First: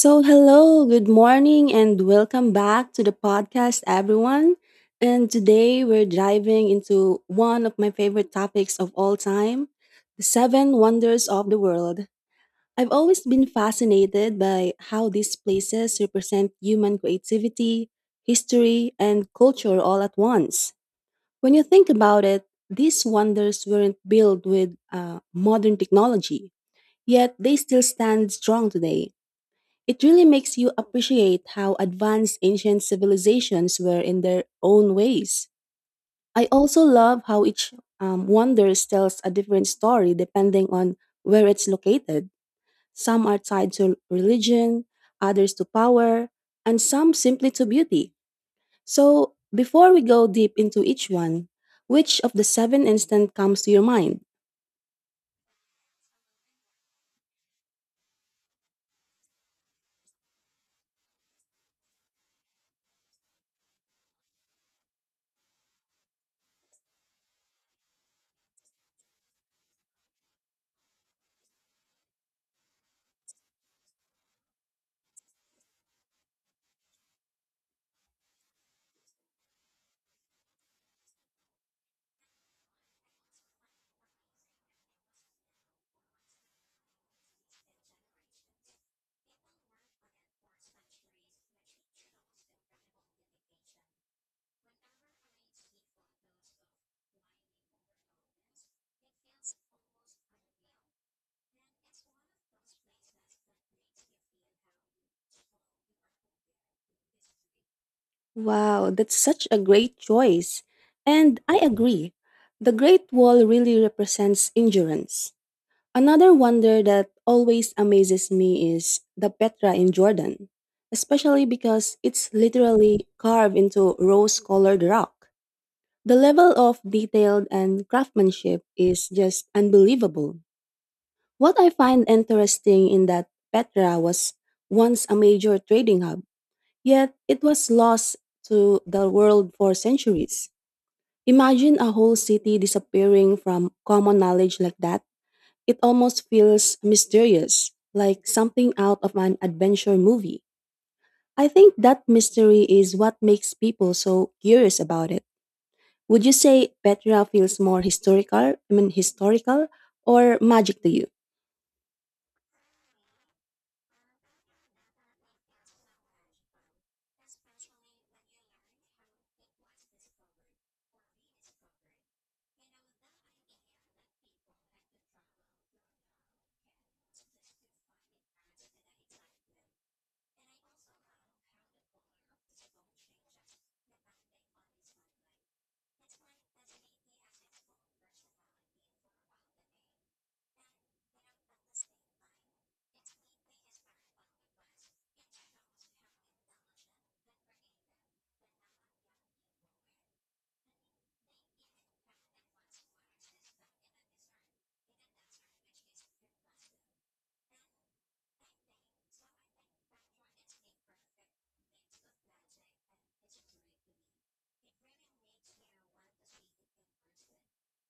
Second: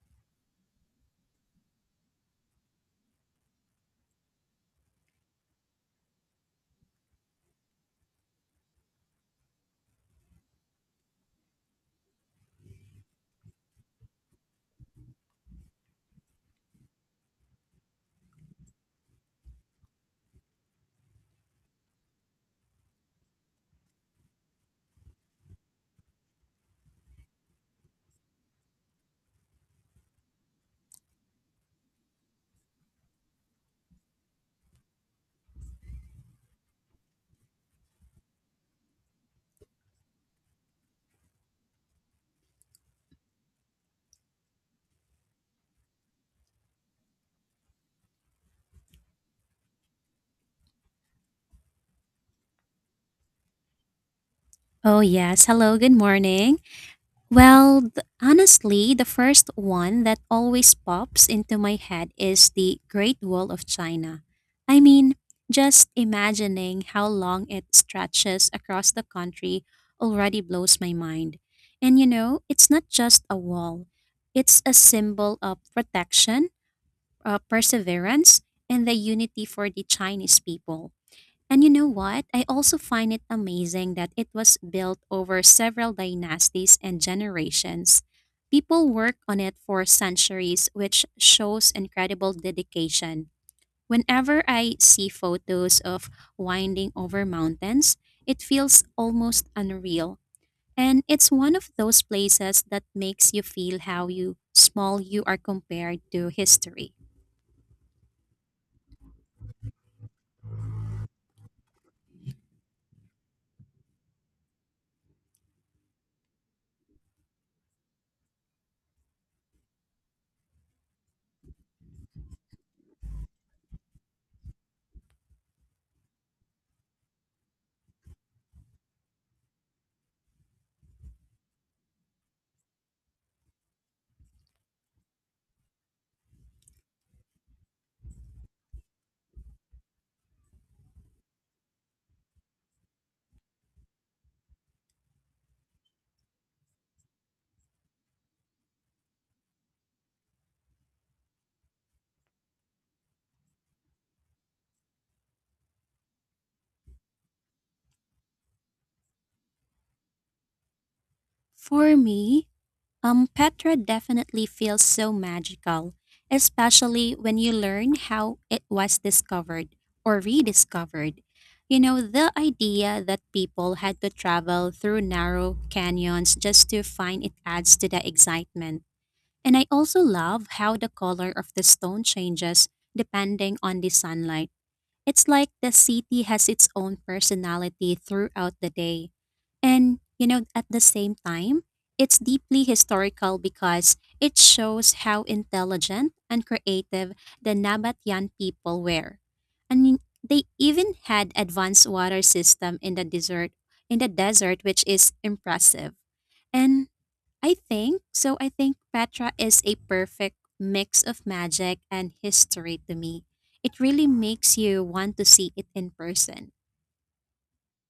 So, hello, good morning, and welcome back to the podcast, everyone. And today we're diving into one of my favorite topics of all time the seven wonders of the world. I've always been fascinated by how these places represent human creativity, history, and culture all at once. When you think about it, these wonders weren't built with modern technology, yet they still stand strong today. It really makes you appreciate how advanced ancient civilizations were in their own ways. I also love how each wonders tells a different story depending on where it's located. Some are tied to religion, others to power, and some simply to beauty. So, before we go deep into each one, which of the seven instant comes to your mind? Oh, yes. Hello, good morning. Well, honestly, the first one that always pops into my head is the Great Wall of China. I mean, just imagining how long it stretches across the country already blows my mind. And you know, it's not just a wall, it's a symbol of protection, perseverance, and the unity for the Chinese people. And you know what? I also find it amazing that it was built over several dynasties and generations. People worked on it for centuries, which shows incredible dedication. Whenever I see photos of winding over mountains, it feels almost unreal. And it's one of those places that makes you feel how you small you are compared to history. Wow, that's such a great choice. And I agree. The Great Wall really represents endurance. Another wonder that always amazes me is the Petra in Jordan, especially because it's literally carved into rose colored rock. The level of detail and craftsmanship is just unbelievable. What I find interesting in that Petra was once a major trading hub. Yet it was lost to the world for centuries. Imagine a whole city disappearing from common knowledge like that. It almost feels mysterious, like something out of an adventure movie. I think that mystery is what makes people so curious about it. Would you say Petra feels more historical, I mean historical, or magic to you? For me, Petra definitely feels so magical, especially when you learn how it was discovered or rediscovered. You know, the idea that people had to travel through narrow canyons just to find it adds to the excitement. And I also love how the color of the stone changes depending on the sunlight, it's like the city has its own personality throughout the day. And, you know, at the same time, it's deeply historical because it shows how intelligent and creative the Nabatean people were. And they even had advanced water system in the desert, which is impressive. And I think so. I think Petra is a perfect mix of magic and history to me. It really makes you want to see it in person.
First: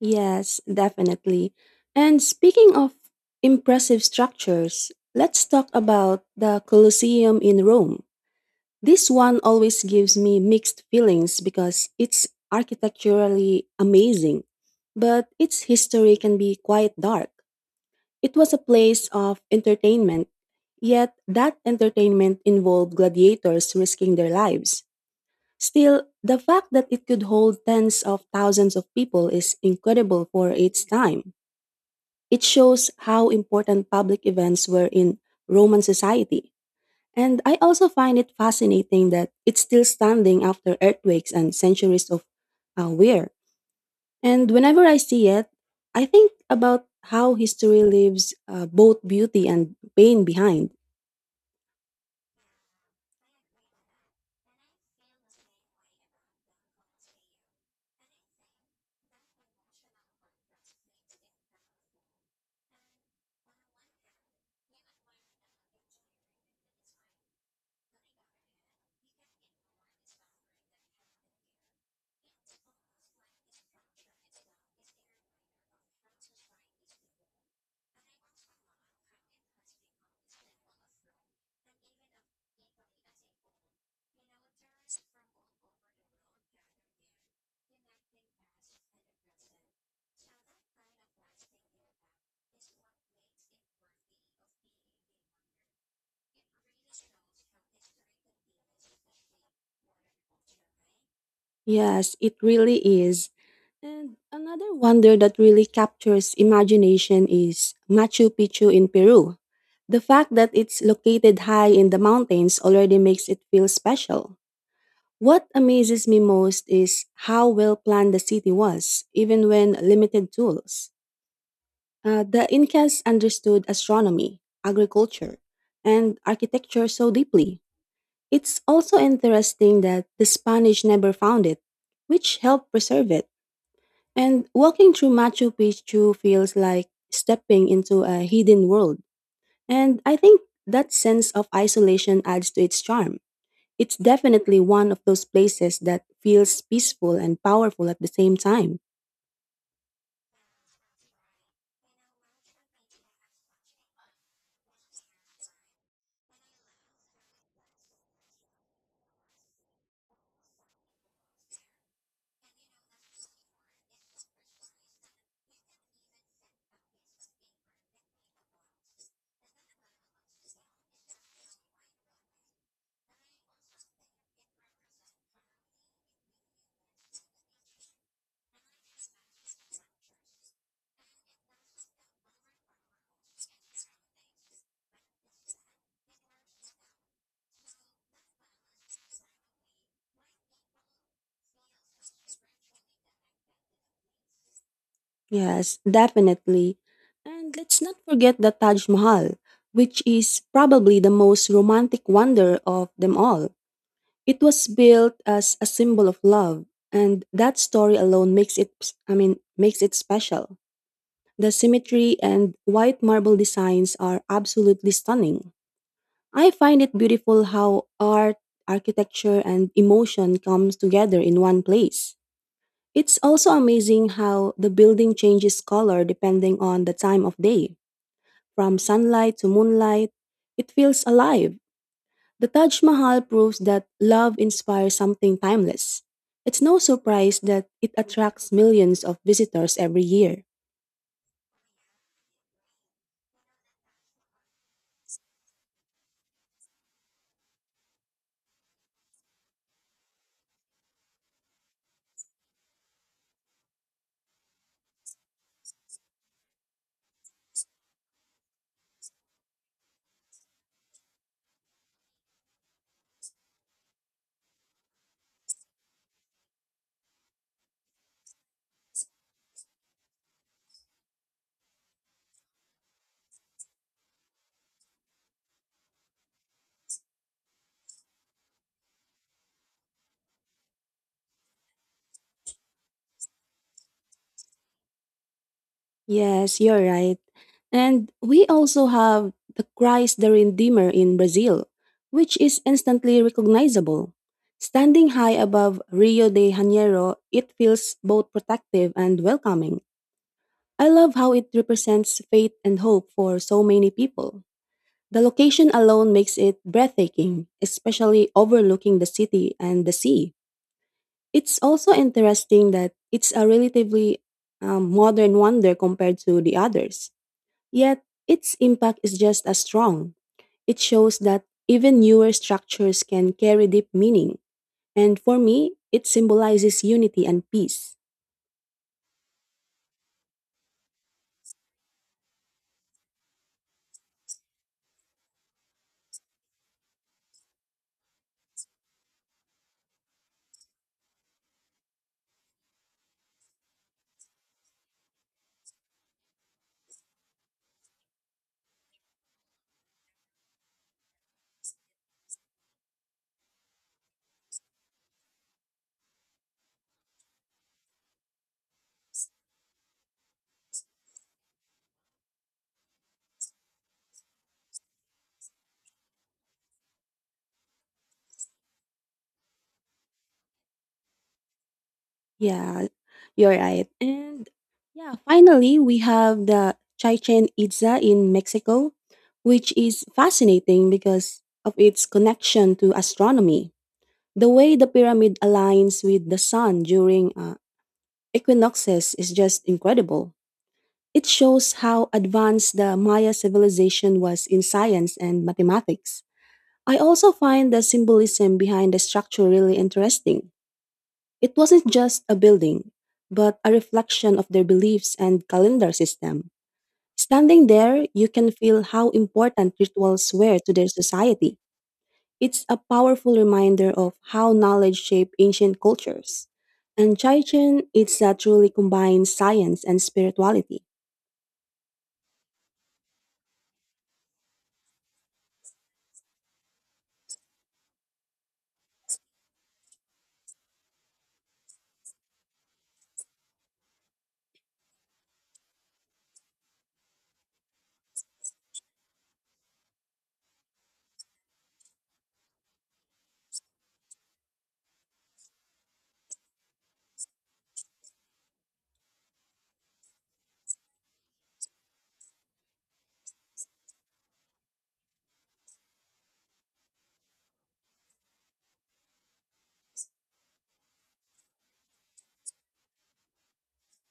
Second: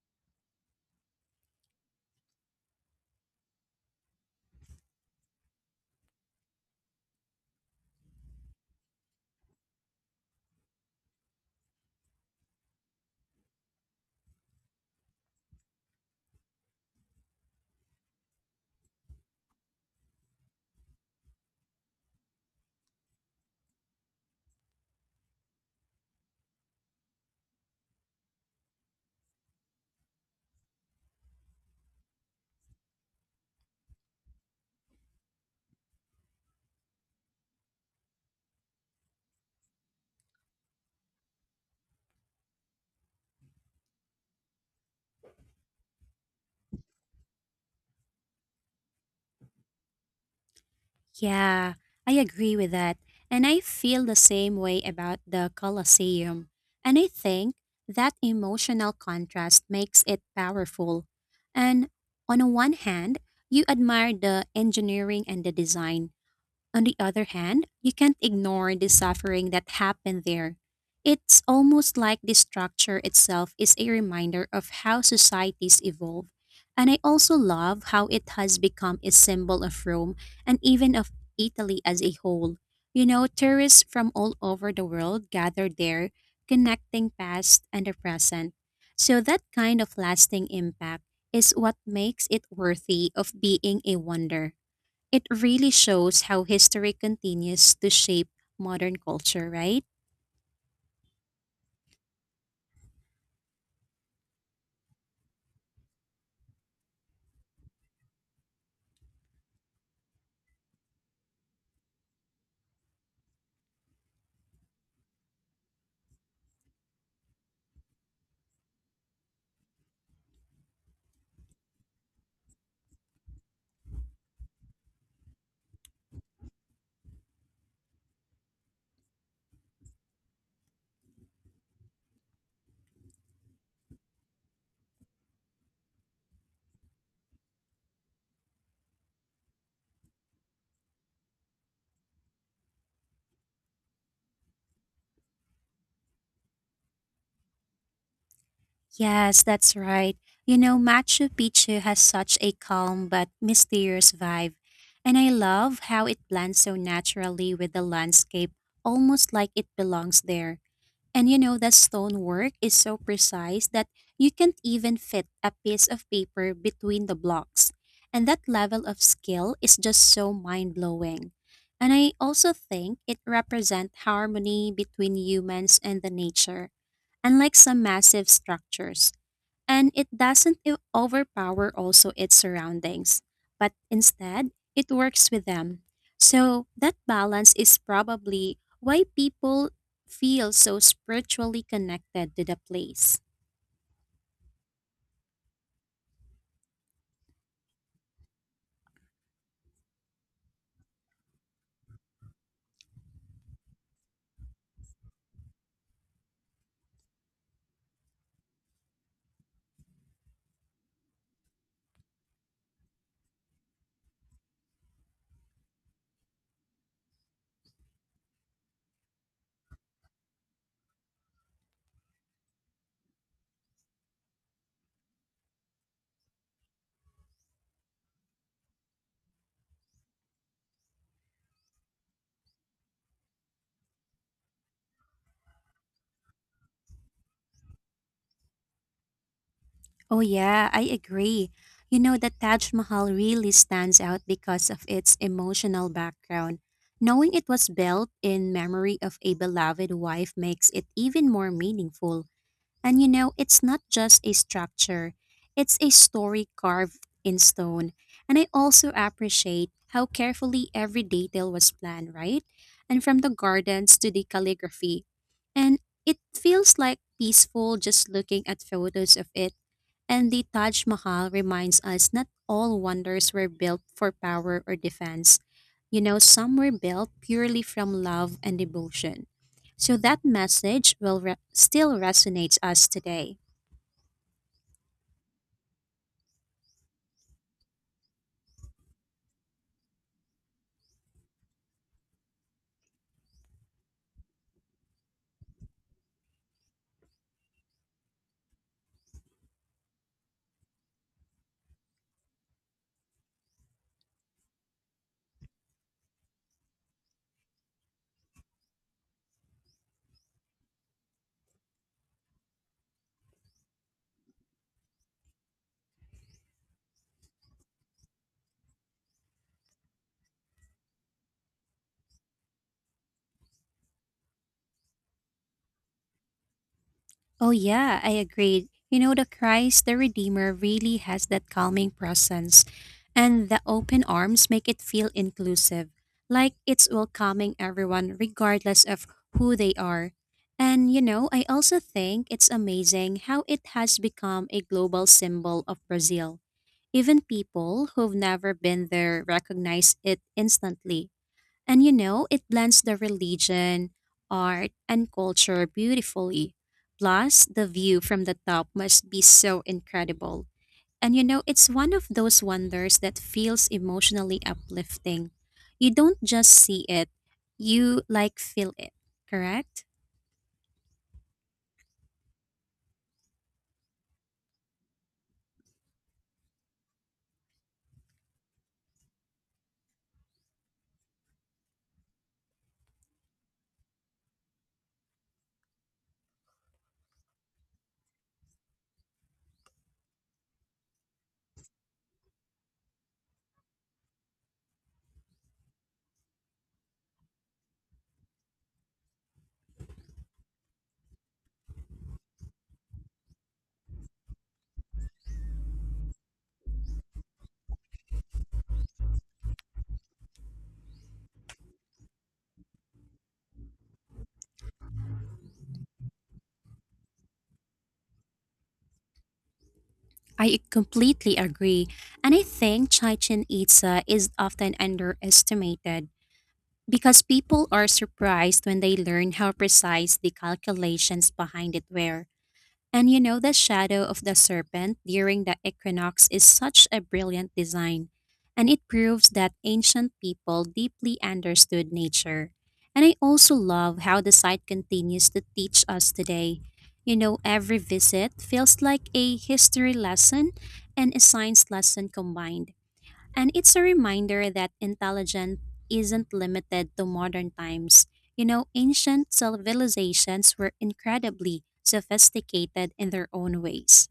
Yes, definitely. And speaking of impressive structures, let's talk about the Colosseum in Rome. This one always gives me mixed feelings because it's architecturally amazing, but its history can be quite dark. It was a place of entertainment, yet that entertainment involved gladiators risking their lives. Still, the fact that it could hold tens of thousands of people is incredible for its time. It shows how important public events were in Roman society. And I also find it fascinating that it's still standing after earthquakes and centuries of wear. And whenever I see it, I think about how history leaves both beauty and pain behind. Yeah, I agree with that. And I feel the same way about the Colosseum. And I think that emotional contrast makes it powerful. And on a one hand, you admire the engineering and the design. On the other hand, you can't ignore the suffering that happened there. It's almost like the structure itself is a reminder of how societies evolve. And I also love how it has become a symbol of Rome and even of Italy as a whole. You know, tourists from all over the world gather there, connecting past and the present. So that kind of lasting impact is what makes it worthy of being a wonder. It really shows how history continues to shape modern culture, right? Yes, it really is. And another wonder that really captures imagination is Machu Picchu in Peru. The fact that it's located high in the mountains already makes it feel special. What amazes me most is how well planned the city was, even when limited tools. The Incas understood astronomy, agriculture, and architecture so deeply. It's also interesting that the Spanish never found it, which helped preserve it. And walking through Machu Picchu feels like stepping into a hidden world. And I think that sense of isolation adds to its charm. It's definitely one of those places that feels peaceful and powerful at the same time. Yes, that's right. You know, Machu Picchu has such a calm but mysterious vibe, and I love how it blends so naturally with the landscape, almost like it belongs there. And you know, that stonework is so precise that you can't even fit a piece of paper between the blocks. And that level of skill is just so mind blowing. And I also think it represents harmony between humans and the nature, unlike some massive structures, and it doesn't overpower also its surroundings, but instead it works with them. So that balance is probably why people feel so spiritually connected to the place. Yes, definitely. And let's not forget the Taj Mahal, which is probably the most romantic wonder of them all. It was built as a symbol of love, and that story alone makes it special. The symmetry and white marble designs are absolutely stunning. I find it beautiful how art, architecture, and emotion comes together in one place. It's also amazing how the building changes color depending on the time of day. From sunlight to moonlight, it feels alive. The Taj Mahal proves that love inspires something timeless. It's no surprise that it attracts millions of visitors every Oh year. yeah, I agree. You know the Taj Mahal really stands out because of its emotional background. Knowing it was built in memory of a beloved wife makes it even more meaningful. And you know, it's not just a structure, it's a story carved in stone. And I also appreciate how carefully every detail was planned, right? And from the gardens to the calligraphy. And it feels like peaceful just looking at photos of it, and the Taj Mahal reminds us not all wonders were built for power or defense. You know, some were built purely from love and devotion. So that message still resonates us today. Yes, you're right. And we also have the Christ the Redeemer in Brazil, which is instantly recognizable. Standing high above Rio de Janeiro, it feels both protective and welcoming. I love how it represents faith and hope for so many people. The location alone makes it breathtaking, especially overlooking the city and the sea. It's also interesting that it's a relatively modern wonder compared to the others. Yet, its impact is just as strong. It shows that even newer structures can carry deep meaning. And for me, it symbolizes unity and Oh, peace. yeah, I agreed. You know, the Christ, the Redeemer, really has that calming presence, and the open arms make it feel inclusive, like it's welcoming everyone, regardless of who they are. And, you know, I also think it's amazing how it has become a global symbol of Brazil. Even people who've never been there recognize it instantly. And you know, it blends the religion, art, and culture beautifully. Plus, the view from the top must be so incredible. And you know, it's one of those wonders that feels emotionally uplifting. You don't just see it, you like feel it, correct? Yeah, you're right. And yeah, finally, we have the Chichen Itza in Mexico, which is fascinating because of its connection to astronomy. The way the pyramid aligns with the sun during equinoxes is just incredible. It shows how advanced the Maya civilization was in science and mathematics. I also find the symbolism behind the structure really interesting. It wasn't just a building, but a reflection of their beliefs and calendar system. Standing there, you can feel how important rituals were to their society. It's a powerful reminder of how knowledge shaped ancient cultures. And Chaichen, it's a truly combined science and I spirituality. completely agree. And I think Chichen Itza is often underestimated because people are surprised when they learn how precise the calculations behind it were. And you know, the shadow of the serpent during the equinox is such a brilliant design, and it proves that ancient people deeply understood nature. And I also love how the site continues to teach us today. You know, every visit feels like a history lesson and a science lesson combined. And it's a reminder that intelligence isn't limited to modern times. You know, ancient civilizations were incredibly sophisticated in their own ways.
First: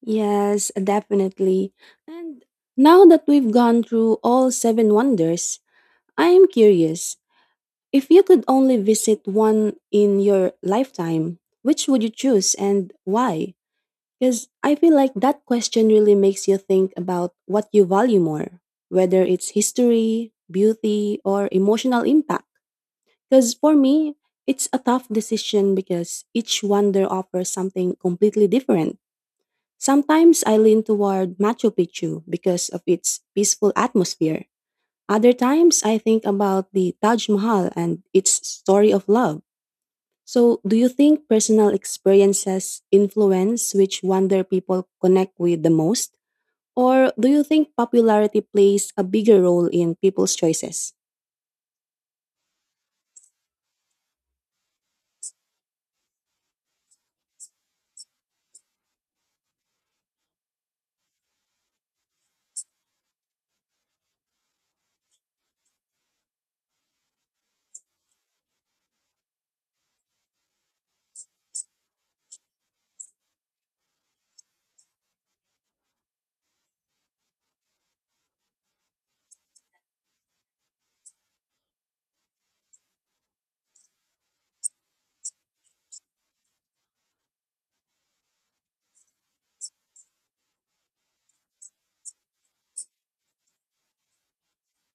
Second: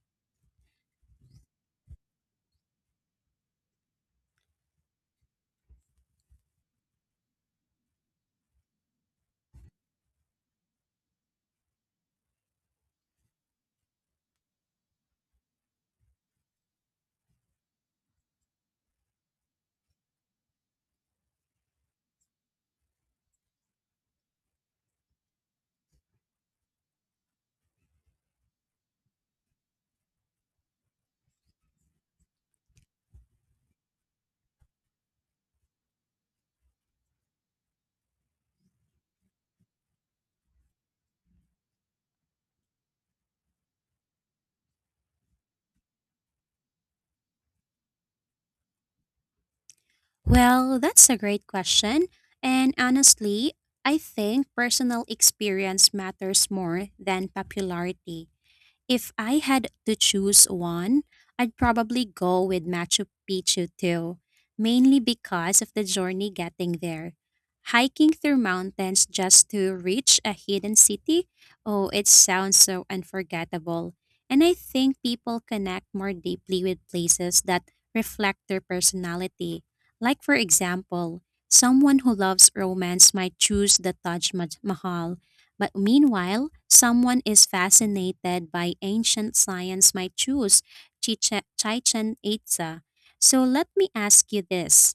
Yes, definitely. And now that we've gone through all seven wonders, I am curious if you could only visit one in your lifetime, which would you choose and why? Because I feel like that question really makes you think about what you value more, whether it's history, beauty, or emotional impact. Because for me, it's a tough decision because each wonder offers something completely different. Sometimes I lean toward Machu Picchu because of its peaceful atmosphere. Other times I think about the Taj Mahal and its story of love. So, do you think personal experiences influence which wonder people connect with the most? Or do you think popularity plays a bigger role in people's Well, choices? that's a great question. And honestly, I think personal experience matters more than popularity. If I had to choose one, I'd probably go with Machu Picchu too, mainly because of the journey getting there. Hiking through mountains just to reach a hidden city? Oh, it sounds so unforgettable. And I think people connect more deeply with places that reflect their personality. Like, for example, someone who loves romance might choose the Mahal, but meanwhile, someone is fascinated by ancient science might choose Chichen Itza. So let me ask you this.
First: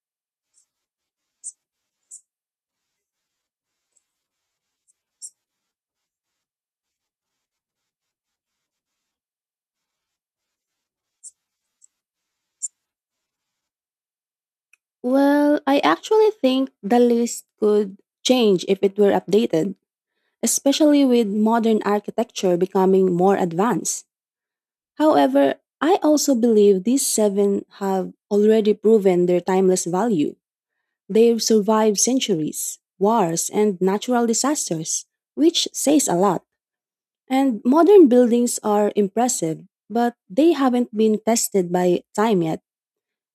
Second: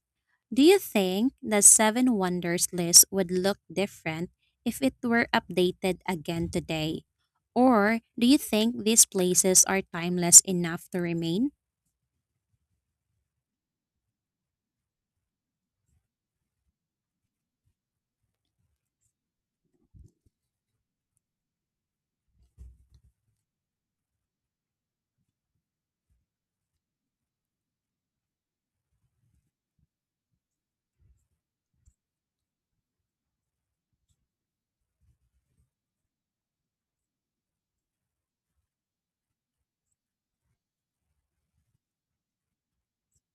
Do you think the seven wonders list would look different if it were updated again today? Or do you think these places are timeless enough to remain? Well, I actually think the list could change if it were updated, especially with modern architecture becoming more advanced. However, I also believe these seven have already proven their timeless value. They've survived centuries, wars, and natural disasters, which says a lot. And modern buildings are impressive, but they haven't been tested by time yet.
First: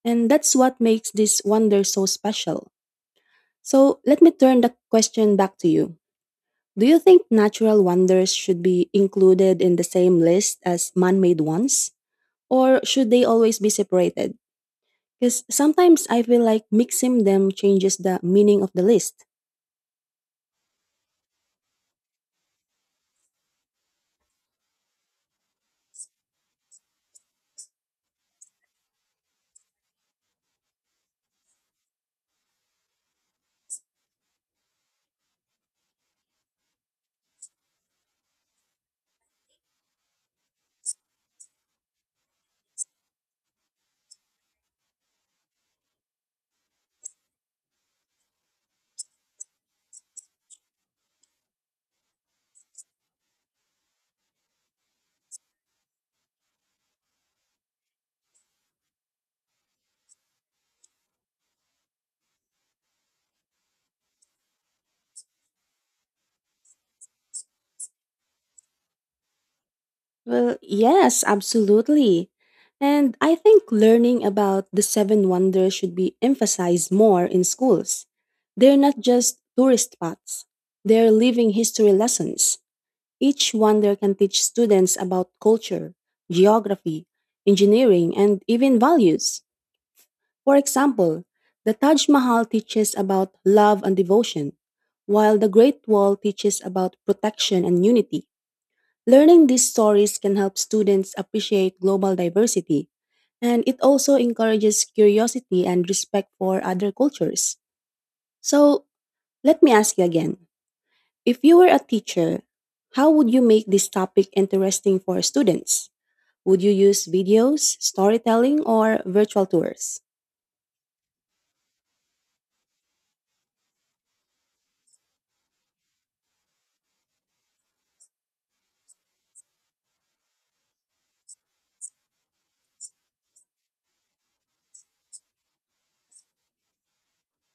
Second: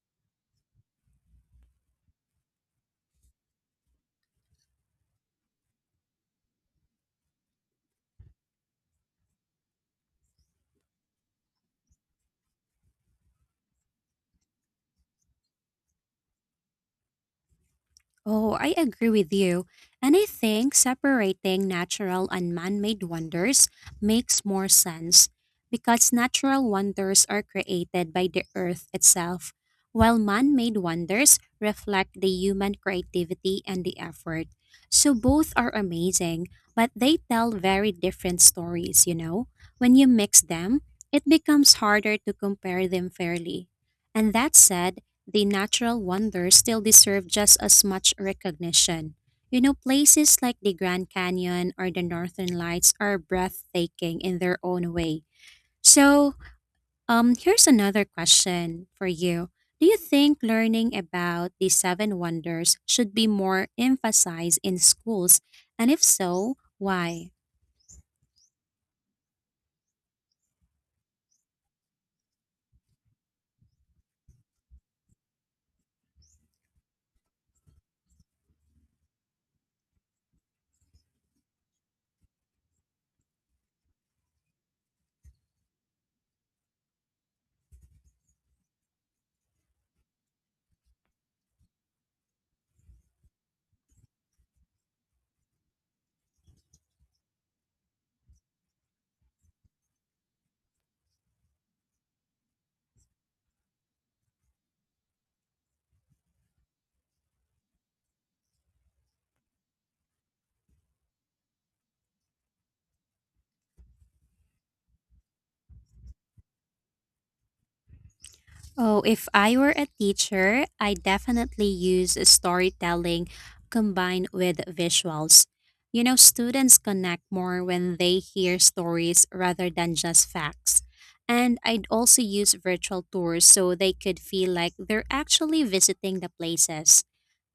And that's what makes this wonder so special. So let me turn the question back to you. Do you think natural wonders should be included in the same list as man made ones? Or should they always be separated? Because sometimes I feel like mixing them changes the Oh, meaning of I the agree list. with you. And I think separating natural and man made wonders makes more sense because natural wonders are created by the earth itself, while man made wonders reflect the human creativity and the effort. So both are amazing, but they tell very different stories, you know? When you mix them, it becomes harder to compare them fairly. And that said, the natural wonders still deserve just as much recognition. You know, places like the Grand Canyon or the Northern Lights are breathtaking in their own way. So, here's another question for you. Do you think learning about the seven wonders should be more emphasized in schools? And if so, why? Well, yes, absolutely. And I think learning about the seven wonders should be emphasized more in schools. They're not just tourist spots, they're living history lessons. Each wonder can teach students about culture, geography, engineering, and even values. For example, the Taj Mahal teaches about love and devotion, while the Great Wall teaches about protection and unity. Learning these stories can help students appreciate global diversity, and it also encourages curiosity and respect for other cultures. So, let me ask you again if you were a teacher, how would you make this topic interesting for students? Would you use videos, storytelling, Oh, or if virtual I were a tours? teacher, I definitely use storytelling combined with visuals. You know, students connect more when they hear stories rather than just facts. And I'd also use virtual tours so they could feel like they're actually visiting the places.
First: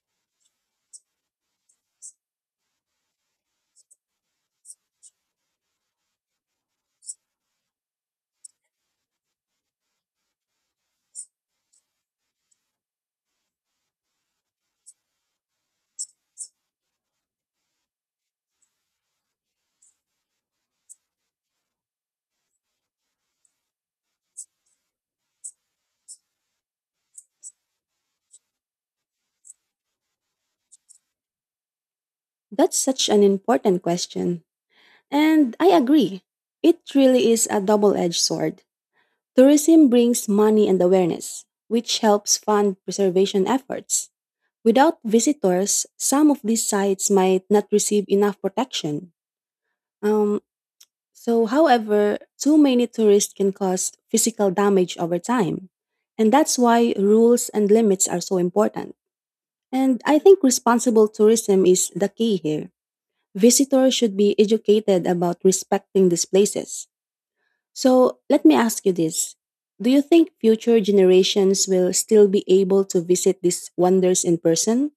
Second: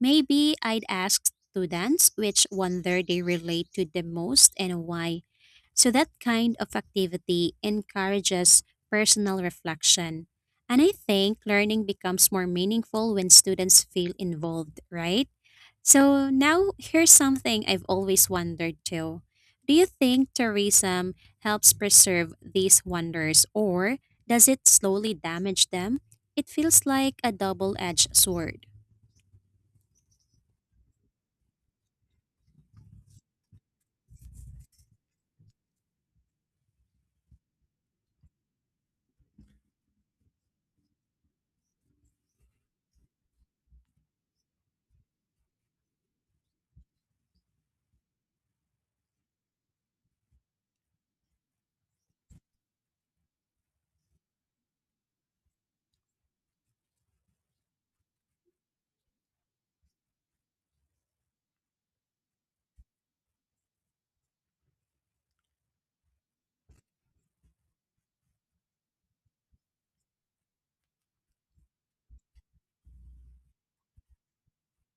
Maybe I'd ask students which wonder they relate to the most and why. So that kind of activity encourages personal reflection. And I think learning becomes more meaningful when students feel involved, right? So now here's something I've always wondered too. Do you think tourism helps preserve these wonders, or does it slowly damage them? It feels like a double edged sword. That's such an important question. And I agree. It really is a double edged sword. Tourism brings money and awareness, which helps fund preservation efforts. Without visitors, some of these sites might not receive enough protection. Um, However, too many tourists can cause physical damage over time. And that's why rules and limits are so important. And I think responsible tourism is the key here. Visitors should be educated about respecting these places. So let me ask you this. Do you think future generations will still be able to visit these wonders in person?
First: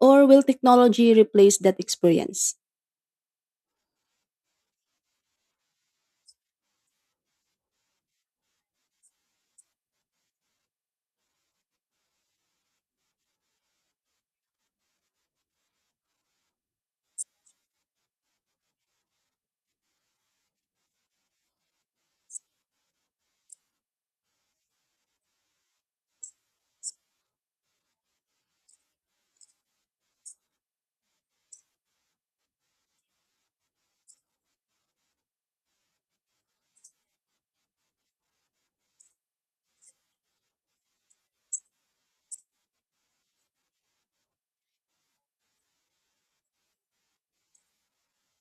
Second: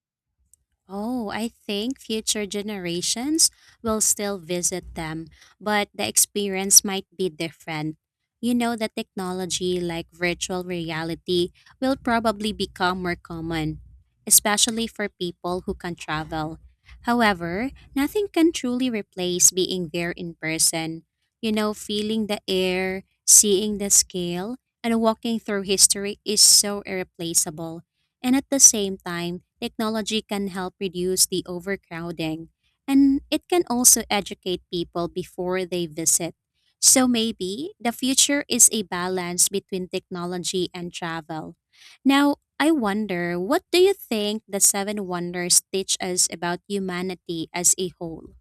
Or will technology Oh, I replace that think future experience? generations will still visit them, but the experience might be different. You know, the technology like virtual reality will probably become more common, especially for people who can travel. However, nothing can truly replace being there in person. You know, feeling the air, seeing the scale, and walking through history is so irreplaceable. And at the same time, technology can help reduce the overcrowding. And it can also educate people before they visit. So maybe the future is a balance between technology and travel. Now, I wonder, what do you think the seven wonders teach us about humanity as a whole?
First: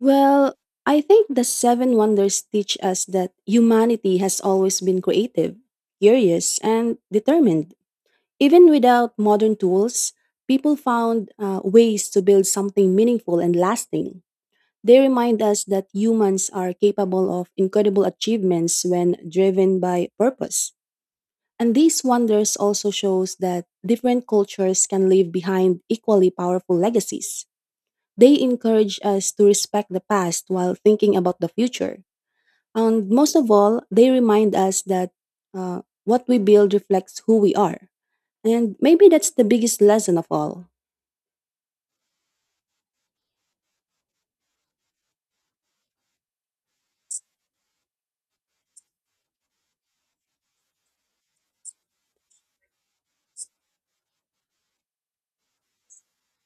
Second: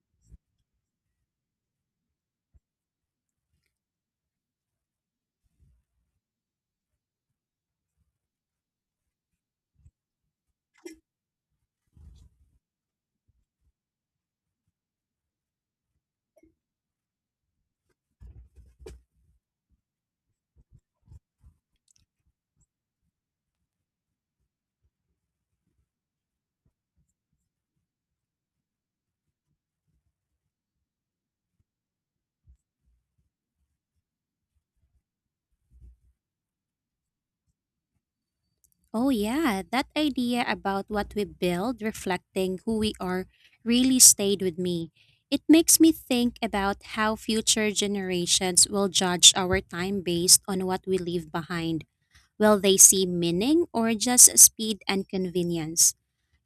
Well, I think the seven wonders teach us that humanity has always been creative, curious, and determined. Even without modern tools, people found ways to build something meaningful and lasting. They remind us that humans are capable of incredible achievements when driven by purpose. And these wonders also shows that different cultures can leave behind equally powerful legacies. They encourage us to respect the past while thinking about the future. And most of all, they remind us that what we build reflects who we are. And maybe Oh, that's the yeah, biggest that lesson of idea all. about what we build reflecting who we are really stayed with me. It makes me think about how future generations will judge our time based on what we leave behind. Will they see meaning or just speed and convenience?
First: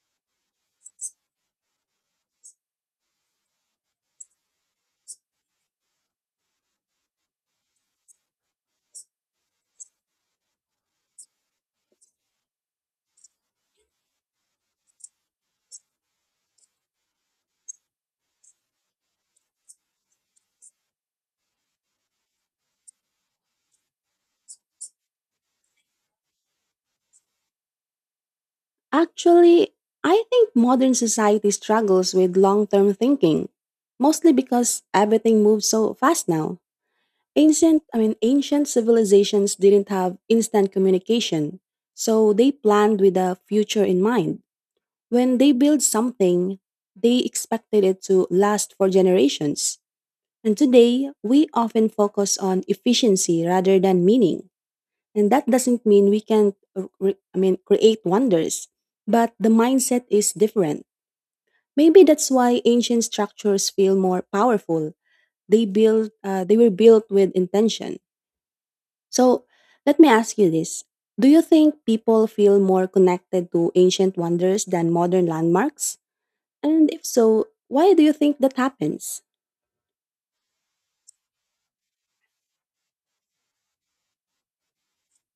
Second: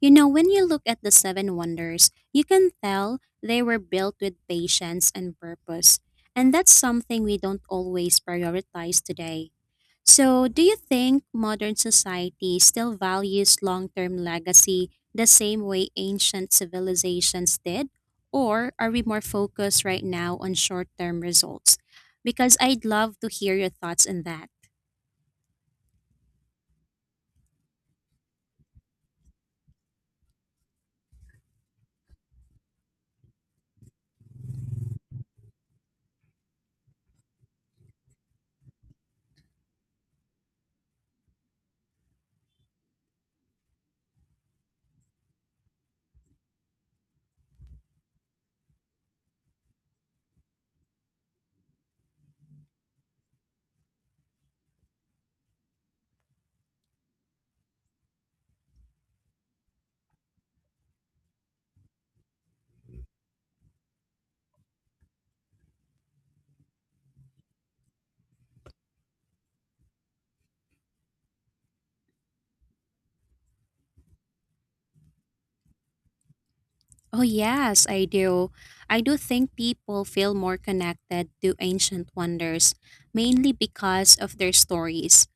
You know, when you look at the seven wonders, you can tell they were built with patience and purpose. And that's something we don't always prioritize today. So, do you think modern society still values long term legacy the same way ancient civilizations did? Or are we more focused right now on short term results? Because I'd love to hear your thoughts on that. Actually, I think modern society struggles with long term thinking, mostly because everything moves so fast now. Ancient civilizations didn't have instant communication, so they planned with the future in mind. When they built something, they expected it to last for generations. And today, we often focus on efficiency rather than meaning. And that doesn't mean we can't, create wonders, but the mindset is different. Maybe that's why ancient structures feel more powerful. They were built with intention. So let me ask you this: Do you think people feel more connected to ancient wonders than modern landmarks? And if Oh, so, yes, why do I you think do. that I do happens? think people feel more connected to ancient wonders, mainly because of their stories.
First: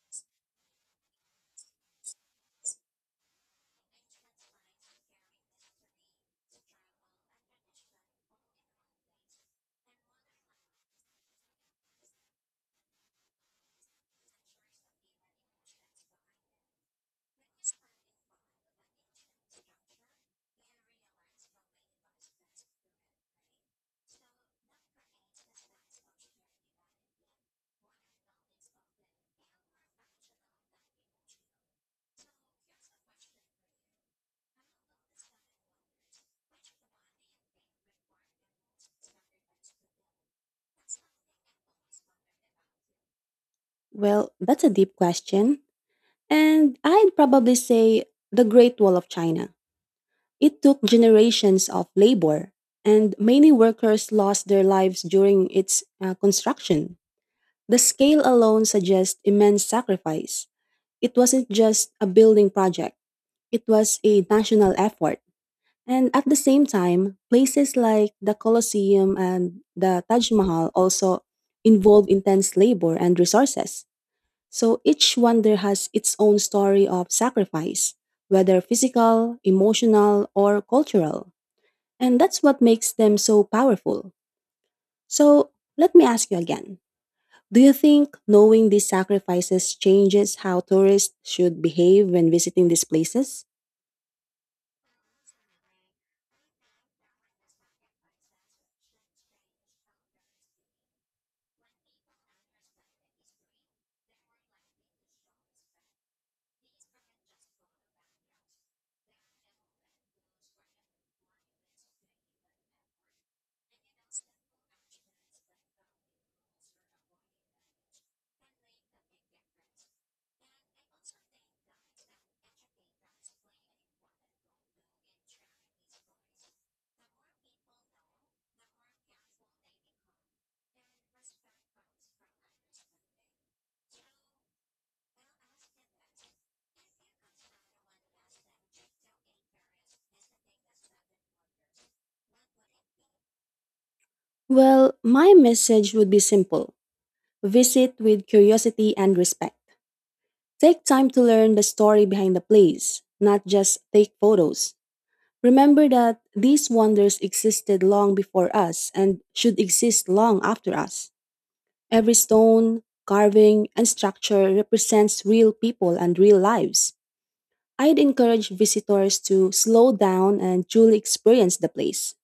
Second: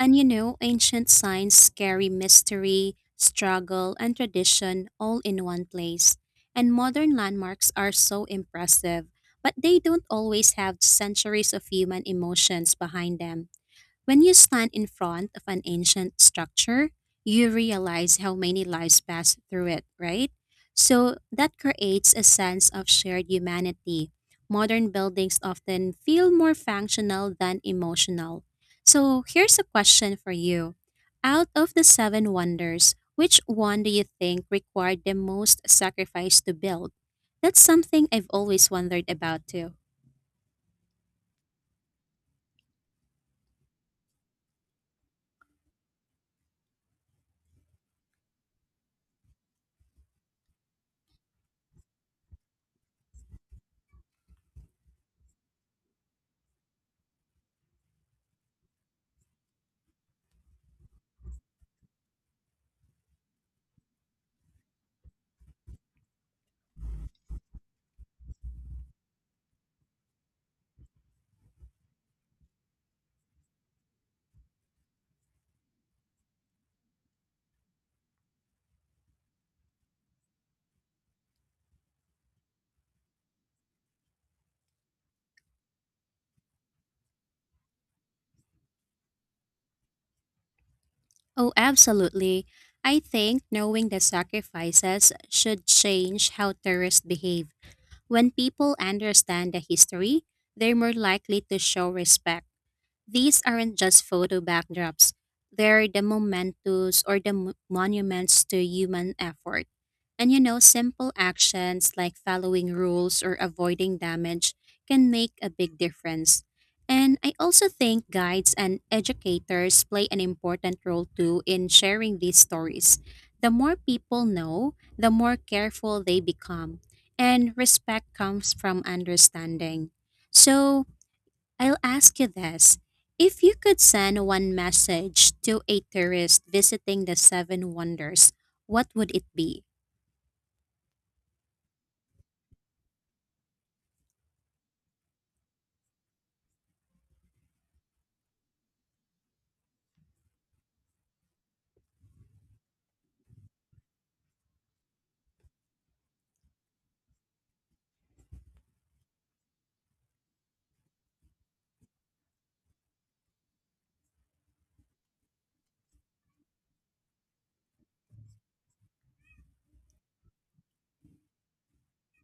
And you know, ancient signs carry mystery, struggle, and tradition all in one place. And modern landmarks are so impressive, but they don't always have centuries of human emotions behind them. When you stand in front of an ancient structure, you realize how many lives passed through it, right? So that creates a sense of shared humanity. Modern buildings often feel more functional than emotional. So here's a question for you. Out of the seven wonders, which one do you think required the most sacrifice to build? That's something I've always wondered about too. Well, that's a deep question, and I'd probably say the Great Wall of China. It took generations of labor, and many workers lost their lives during its construction. The scale alone suggests immense sacrifice. It wasn't just a building project, it was a national effort. And at the same time, places like the Colosseum and the Taj Mahal also involve intense labor and resources. So each wonder has its own story of sacrifice, whether physical, emotional, or cultural. And that's what makes them so powerful. So let me ask you again. Do you think knowing these sacrifices changes how tourists Oh, should behave when absolutely. visiting these I think places? knowing the sacrifices should change how tourists behave. When people understand the history, they're more likely to show respect. These aren't just photo backdrops, they're the mementos or the monuments to human effort. And you know, simple actions like following rules or avoiding damage can make a big difference. And I also think guides and educators play an important role too in sharing these stories. The more people know, the more careful they become. And respect comes from understanding. So, I'll ask you this. If you could send one message to a tourist visiting the Seven Wonders, what would it be? Well, my message would be simple: visit with curiosity and respect. Take time to learn the story behind the place, not just take photos. Remember that these wonders existed long before us and should exist long after us. Every stone, carving, and structure represents real people and real lives. I'd encourage visitors to slow down and truly experience the place.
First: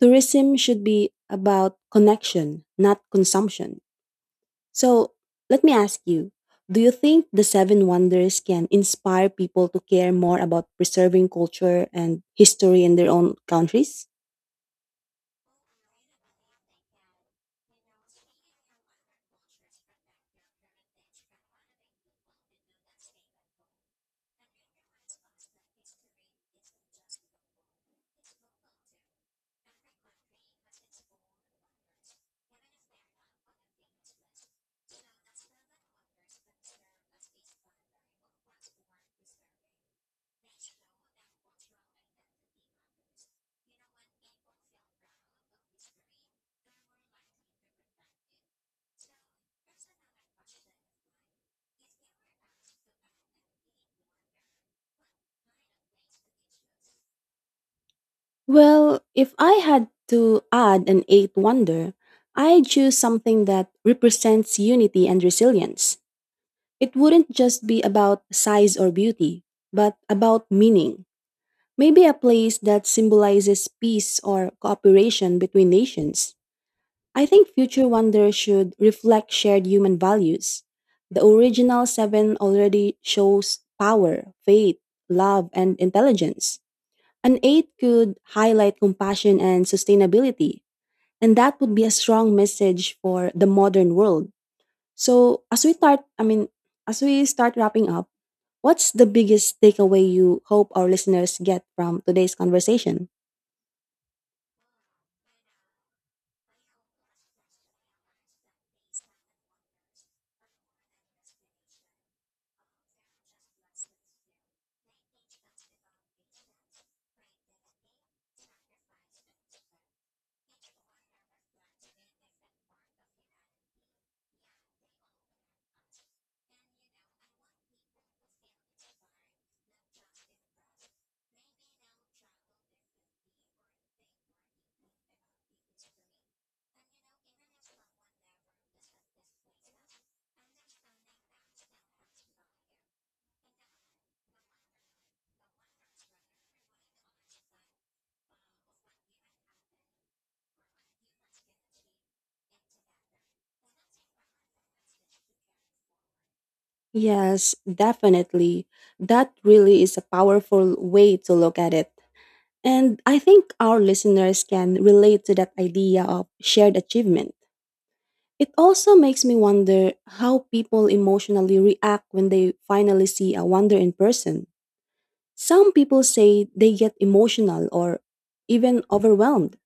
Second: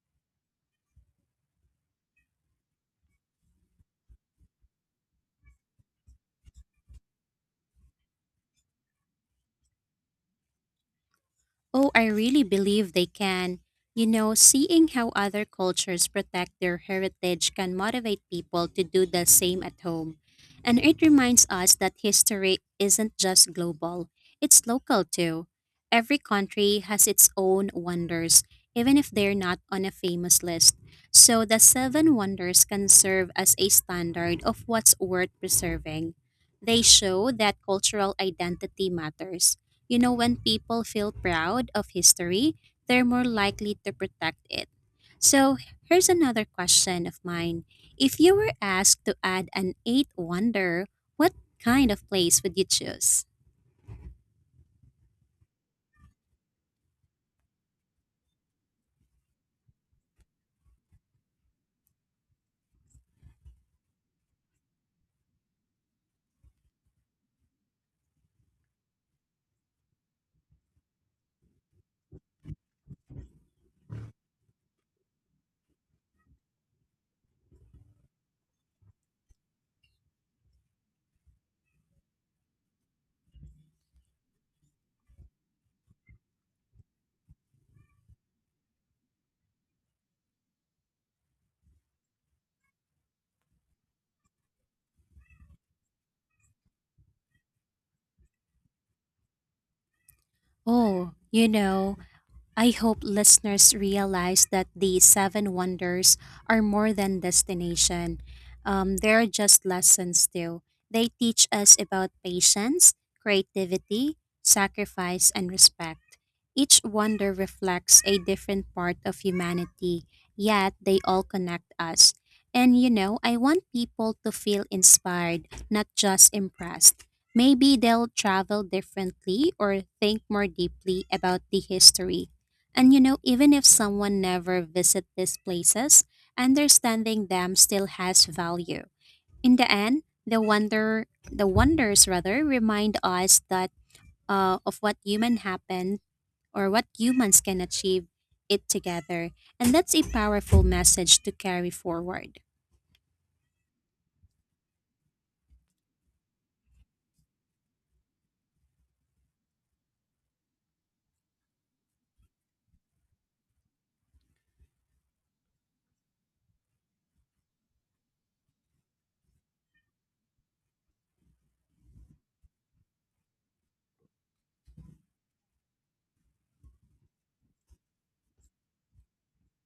Tourism should be about connection, not consumption. So, let me ask you: do you think the Seven Wonders can inspire people to care more about preserving culture Oh, I and really history believe in they their own can. countries? You know, seeing how other cultures protect their heritage can motivate people to do the same at home. And it reminds us that history isn't just global, it's local too. Every country has its own wonders, even if they're not on a famous list. So the seven wonders can serve as a standard of what's worth preserving. They show that cultural identity matters, you know, when people feel proud of history, they're more likely to protect it. So, here's another question of mine. If you were asked to add an eighth wonder, what kind of place would you choose? Well, if I had to add an eighth wonder, I'd choose something that represents unity and resilience. It wouldn't just be about size or beauty, but about meaning. Maybe a place that symbolizes peace or cooperation between nations. I think future wonder should reflect shared human values. The original seven already shows power, faith, love, and intelligence. An aid could highlight compassion and sustainability, and that would be a strong message for the modern world. So, as we start, I mean, as we start wrapping up, what's the biggest takeaway you hope our Oh, listeners you get know, from today's I hope conversation? listeners realize that the seven wonders are more than destination. They're just lessons too. They teach us about patience, creativity, sacrifice, and respect. Each wonder reflects a different part of humanity, yet they all connect us. And you know, I want people to feel inspired, not just impressed. Maybe they'll travel differently or think more deeply about the history, and you know, even if someone never visit these places, understanding them still has value. In the end, the wonders rather remind us that of what human happen or what humans can achieve it together. And that's a powerful message to carry forward. Yes, definitely. That really is a powerful way to look at it. And I think our listeners can relate to that idea of shared achievement. It also makes me wonder how people emotionally react when they finally see a wonder in person. Some people say they get emotional or even overwhelmed.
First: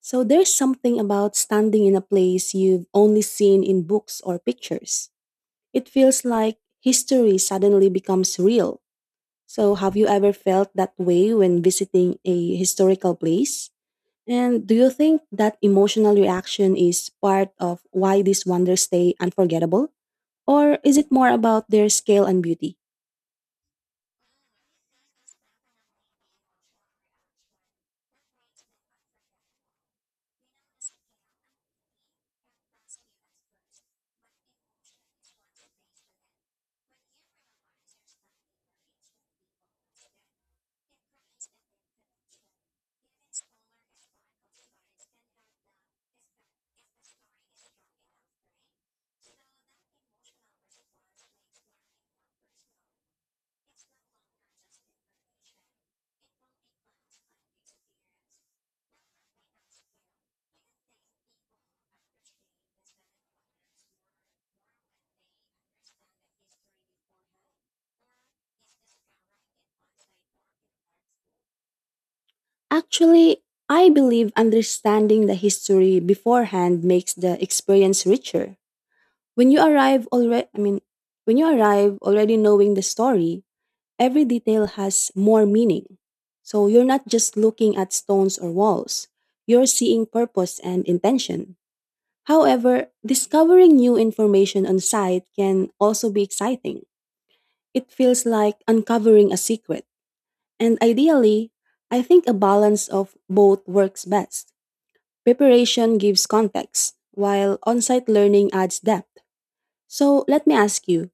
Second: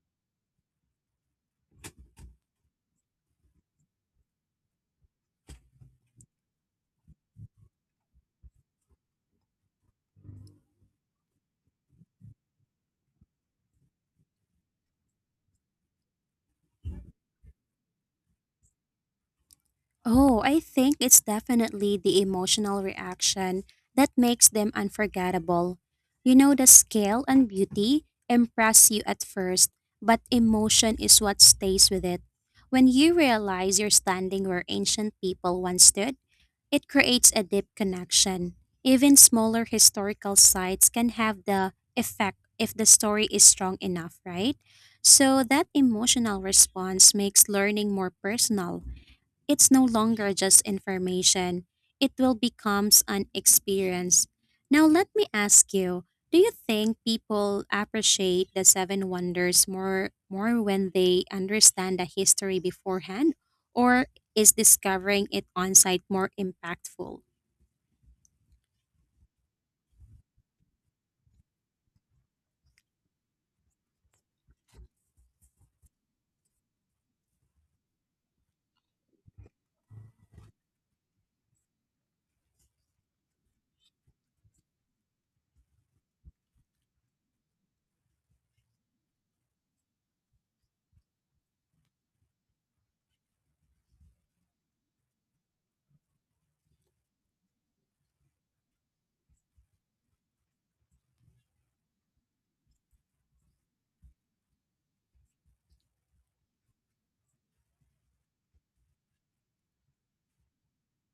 So there's something about standing in a place you've only seen in books or pictures. It feels like history suddenly becomes real. So have you ever felt that way when visiting a historical place? And do you think that emotional reaction is part of why these wonders stay unforgettable? Oh, I Or think is it it's more about their definitely the scale and beauty? emotional reaction that makes them unforgettable. You know, the scale and beauty impress you at first, but emotion is what stays with it. When you realize you're standing where ancient people once stood, it creates a deep connection. Even smaller historical sites can have the effect if the story is strong enough, right? So that emotional response makes learning more personal. It's no longer just information, it will becomes an experience. Now let me ask you, do you think people appreciate the seven wonders more when they understand the history beforehand, or is discovering it on site more impactful? Actually, I believe understanding the history beforehand makes the experience richer. When you arrive already, I mean, when you arrive already knowing the story, every detail has more meaning. So you're not just looking at stones or walls, you're seeing purpose and intention. However, discovering new information on site can also be exciting. It feels like uncovering a secret. And ideally, I think a balance of both works best. Preparation gives context, while on site learning adds depth. So let me ask you:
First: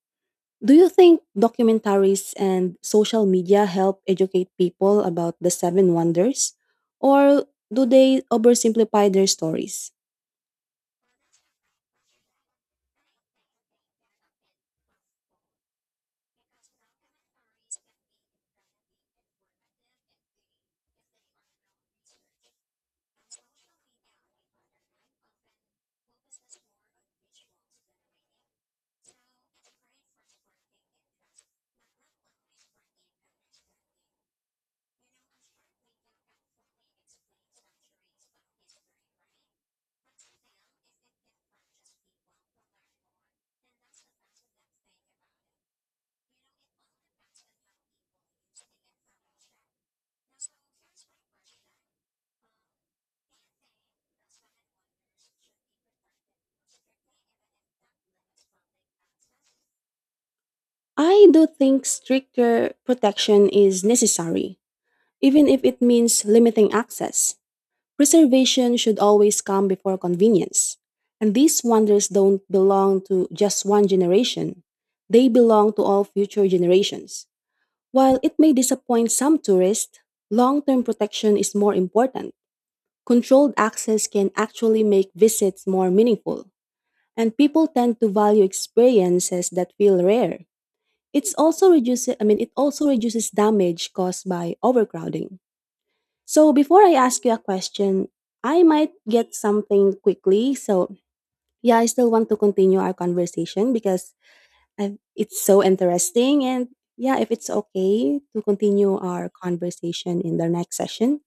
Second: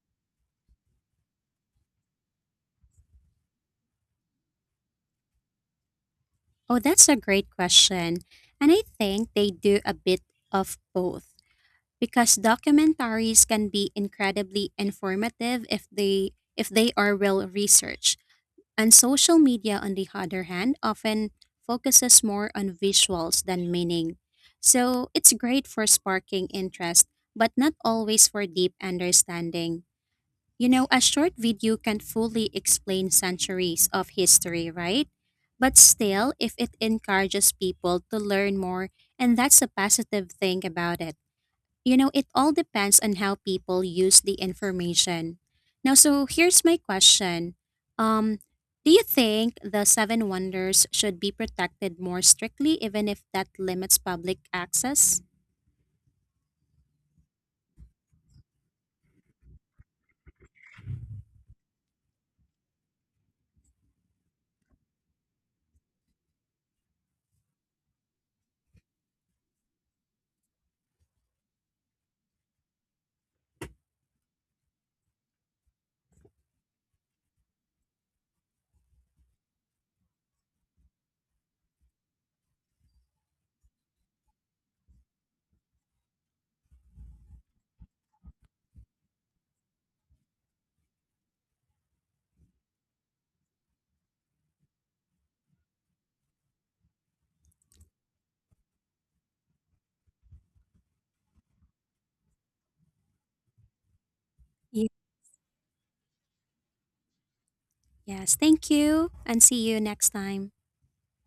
do you think documentaries and social media help educate people about the seven wonders? Oh, that's a Or great do question. they And I oversimplify their think they do stories? a bit of both because documentaries can be incredibly informative if they are well researched. And social media, on the other hand, often focuses more on visuals than meaning. So it's great for sparking interest, but not always for deep understanding. You know, a short video can fully explain centuries of history, right? But still, if it encourages people to learn more, and that's a positive thing about it. You know, it all depends on how people use the information. Now, so here's my question. Um, do you think the seven wonders should be protected more strictly, even if that limits public access? I do think stricter protection is necessary, even if it means limiting access. Preservation should always come before convenience. And these wonders don't belong to just one generation, they belong to all future generations. While it may disappoint some tourists, long term protection is more important. Controlled access can actually make visits more meaningful, and people tend to value experiences that feel rare. It also reduces damage caused by overcrowding. So before I ask you a question, I might get something quickly. So yeah, I still want to continue our conversation because Ye- it's so interesting. And yeah, if it's okay Yes, to thank continue you, our and see you next conversation in the time. next session,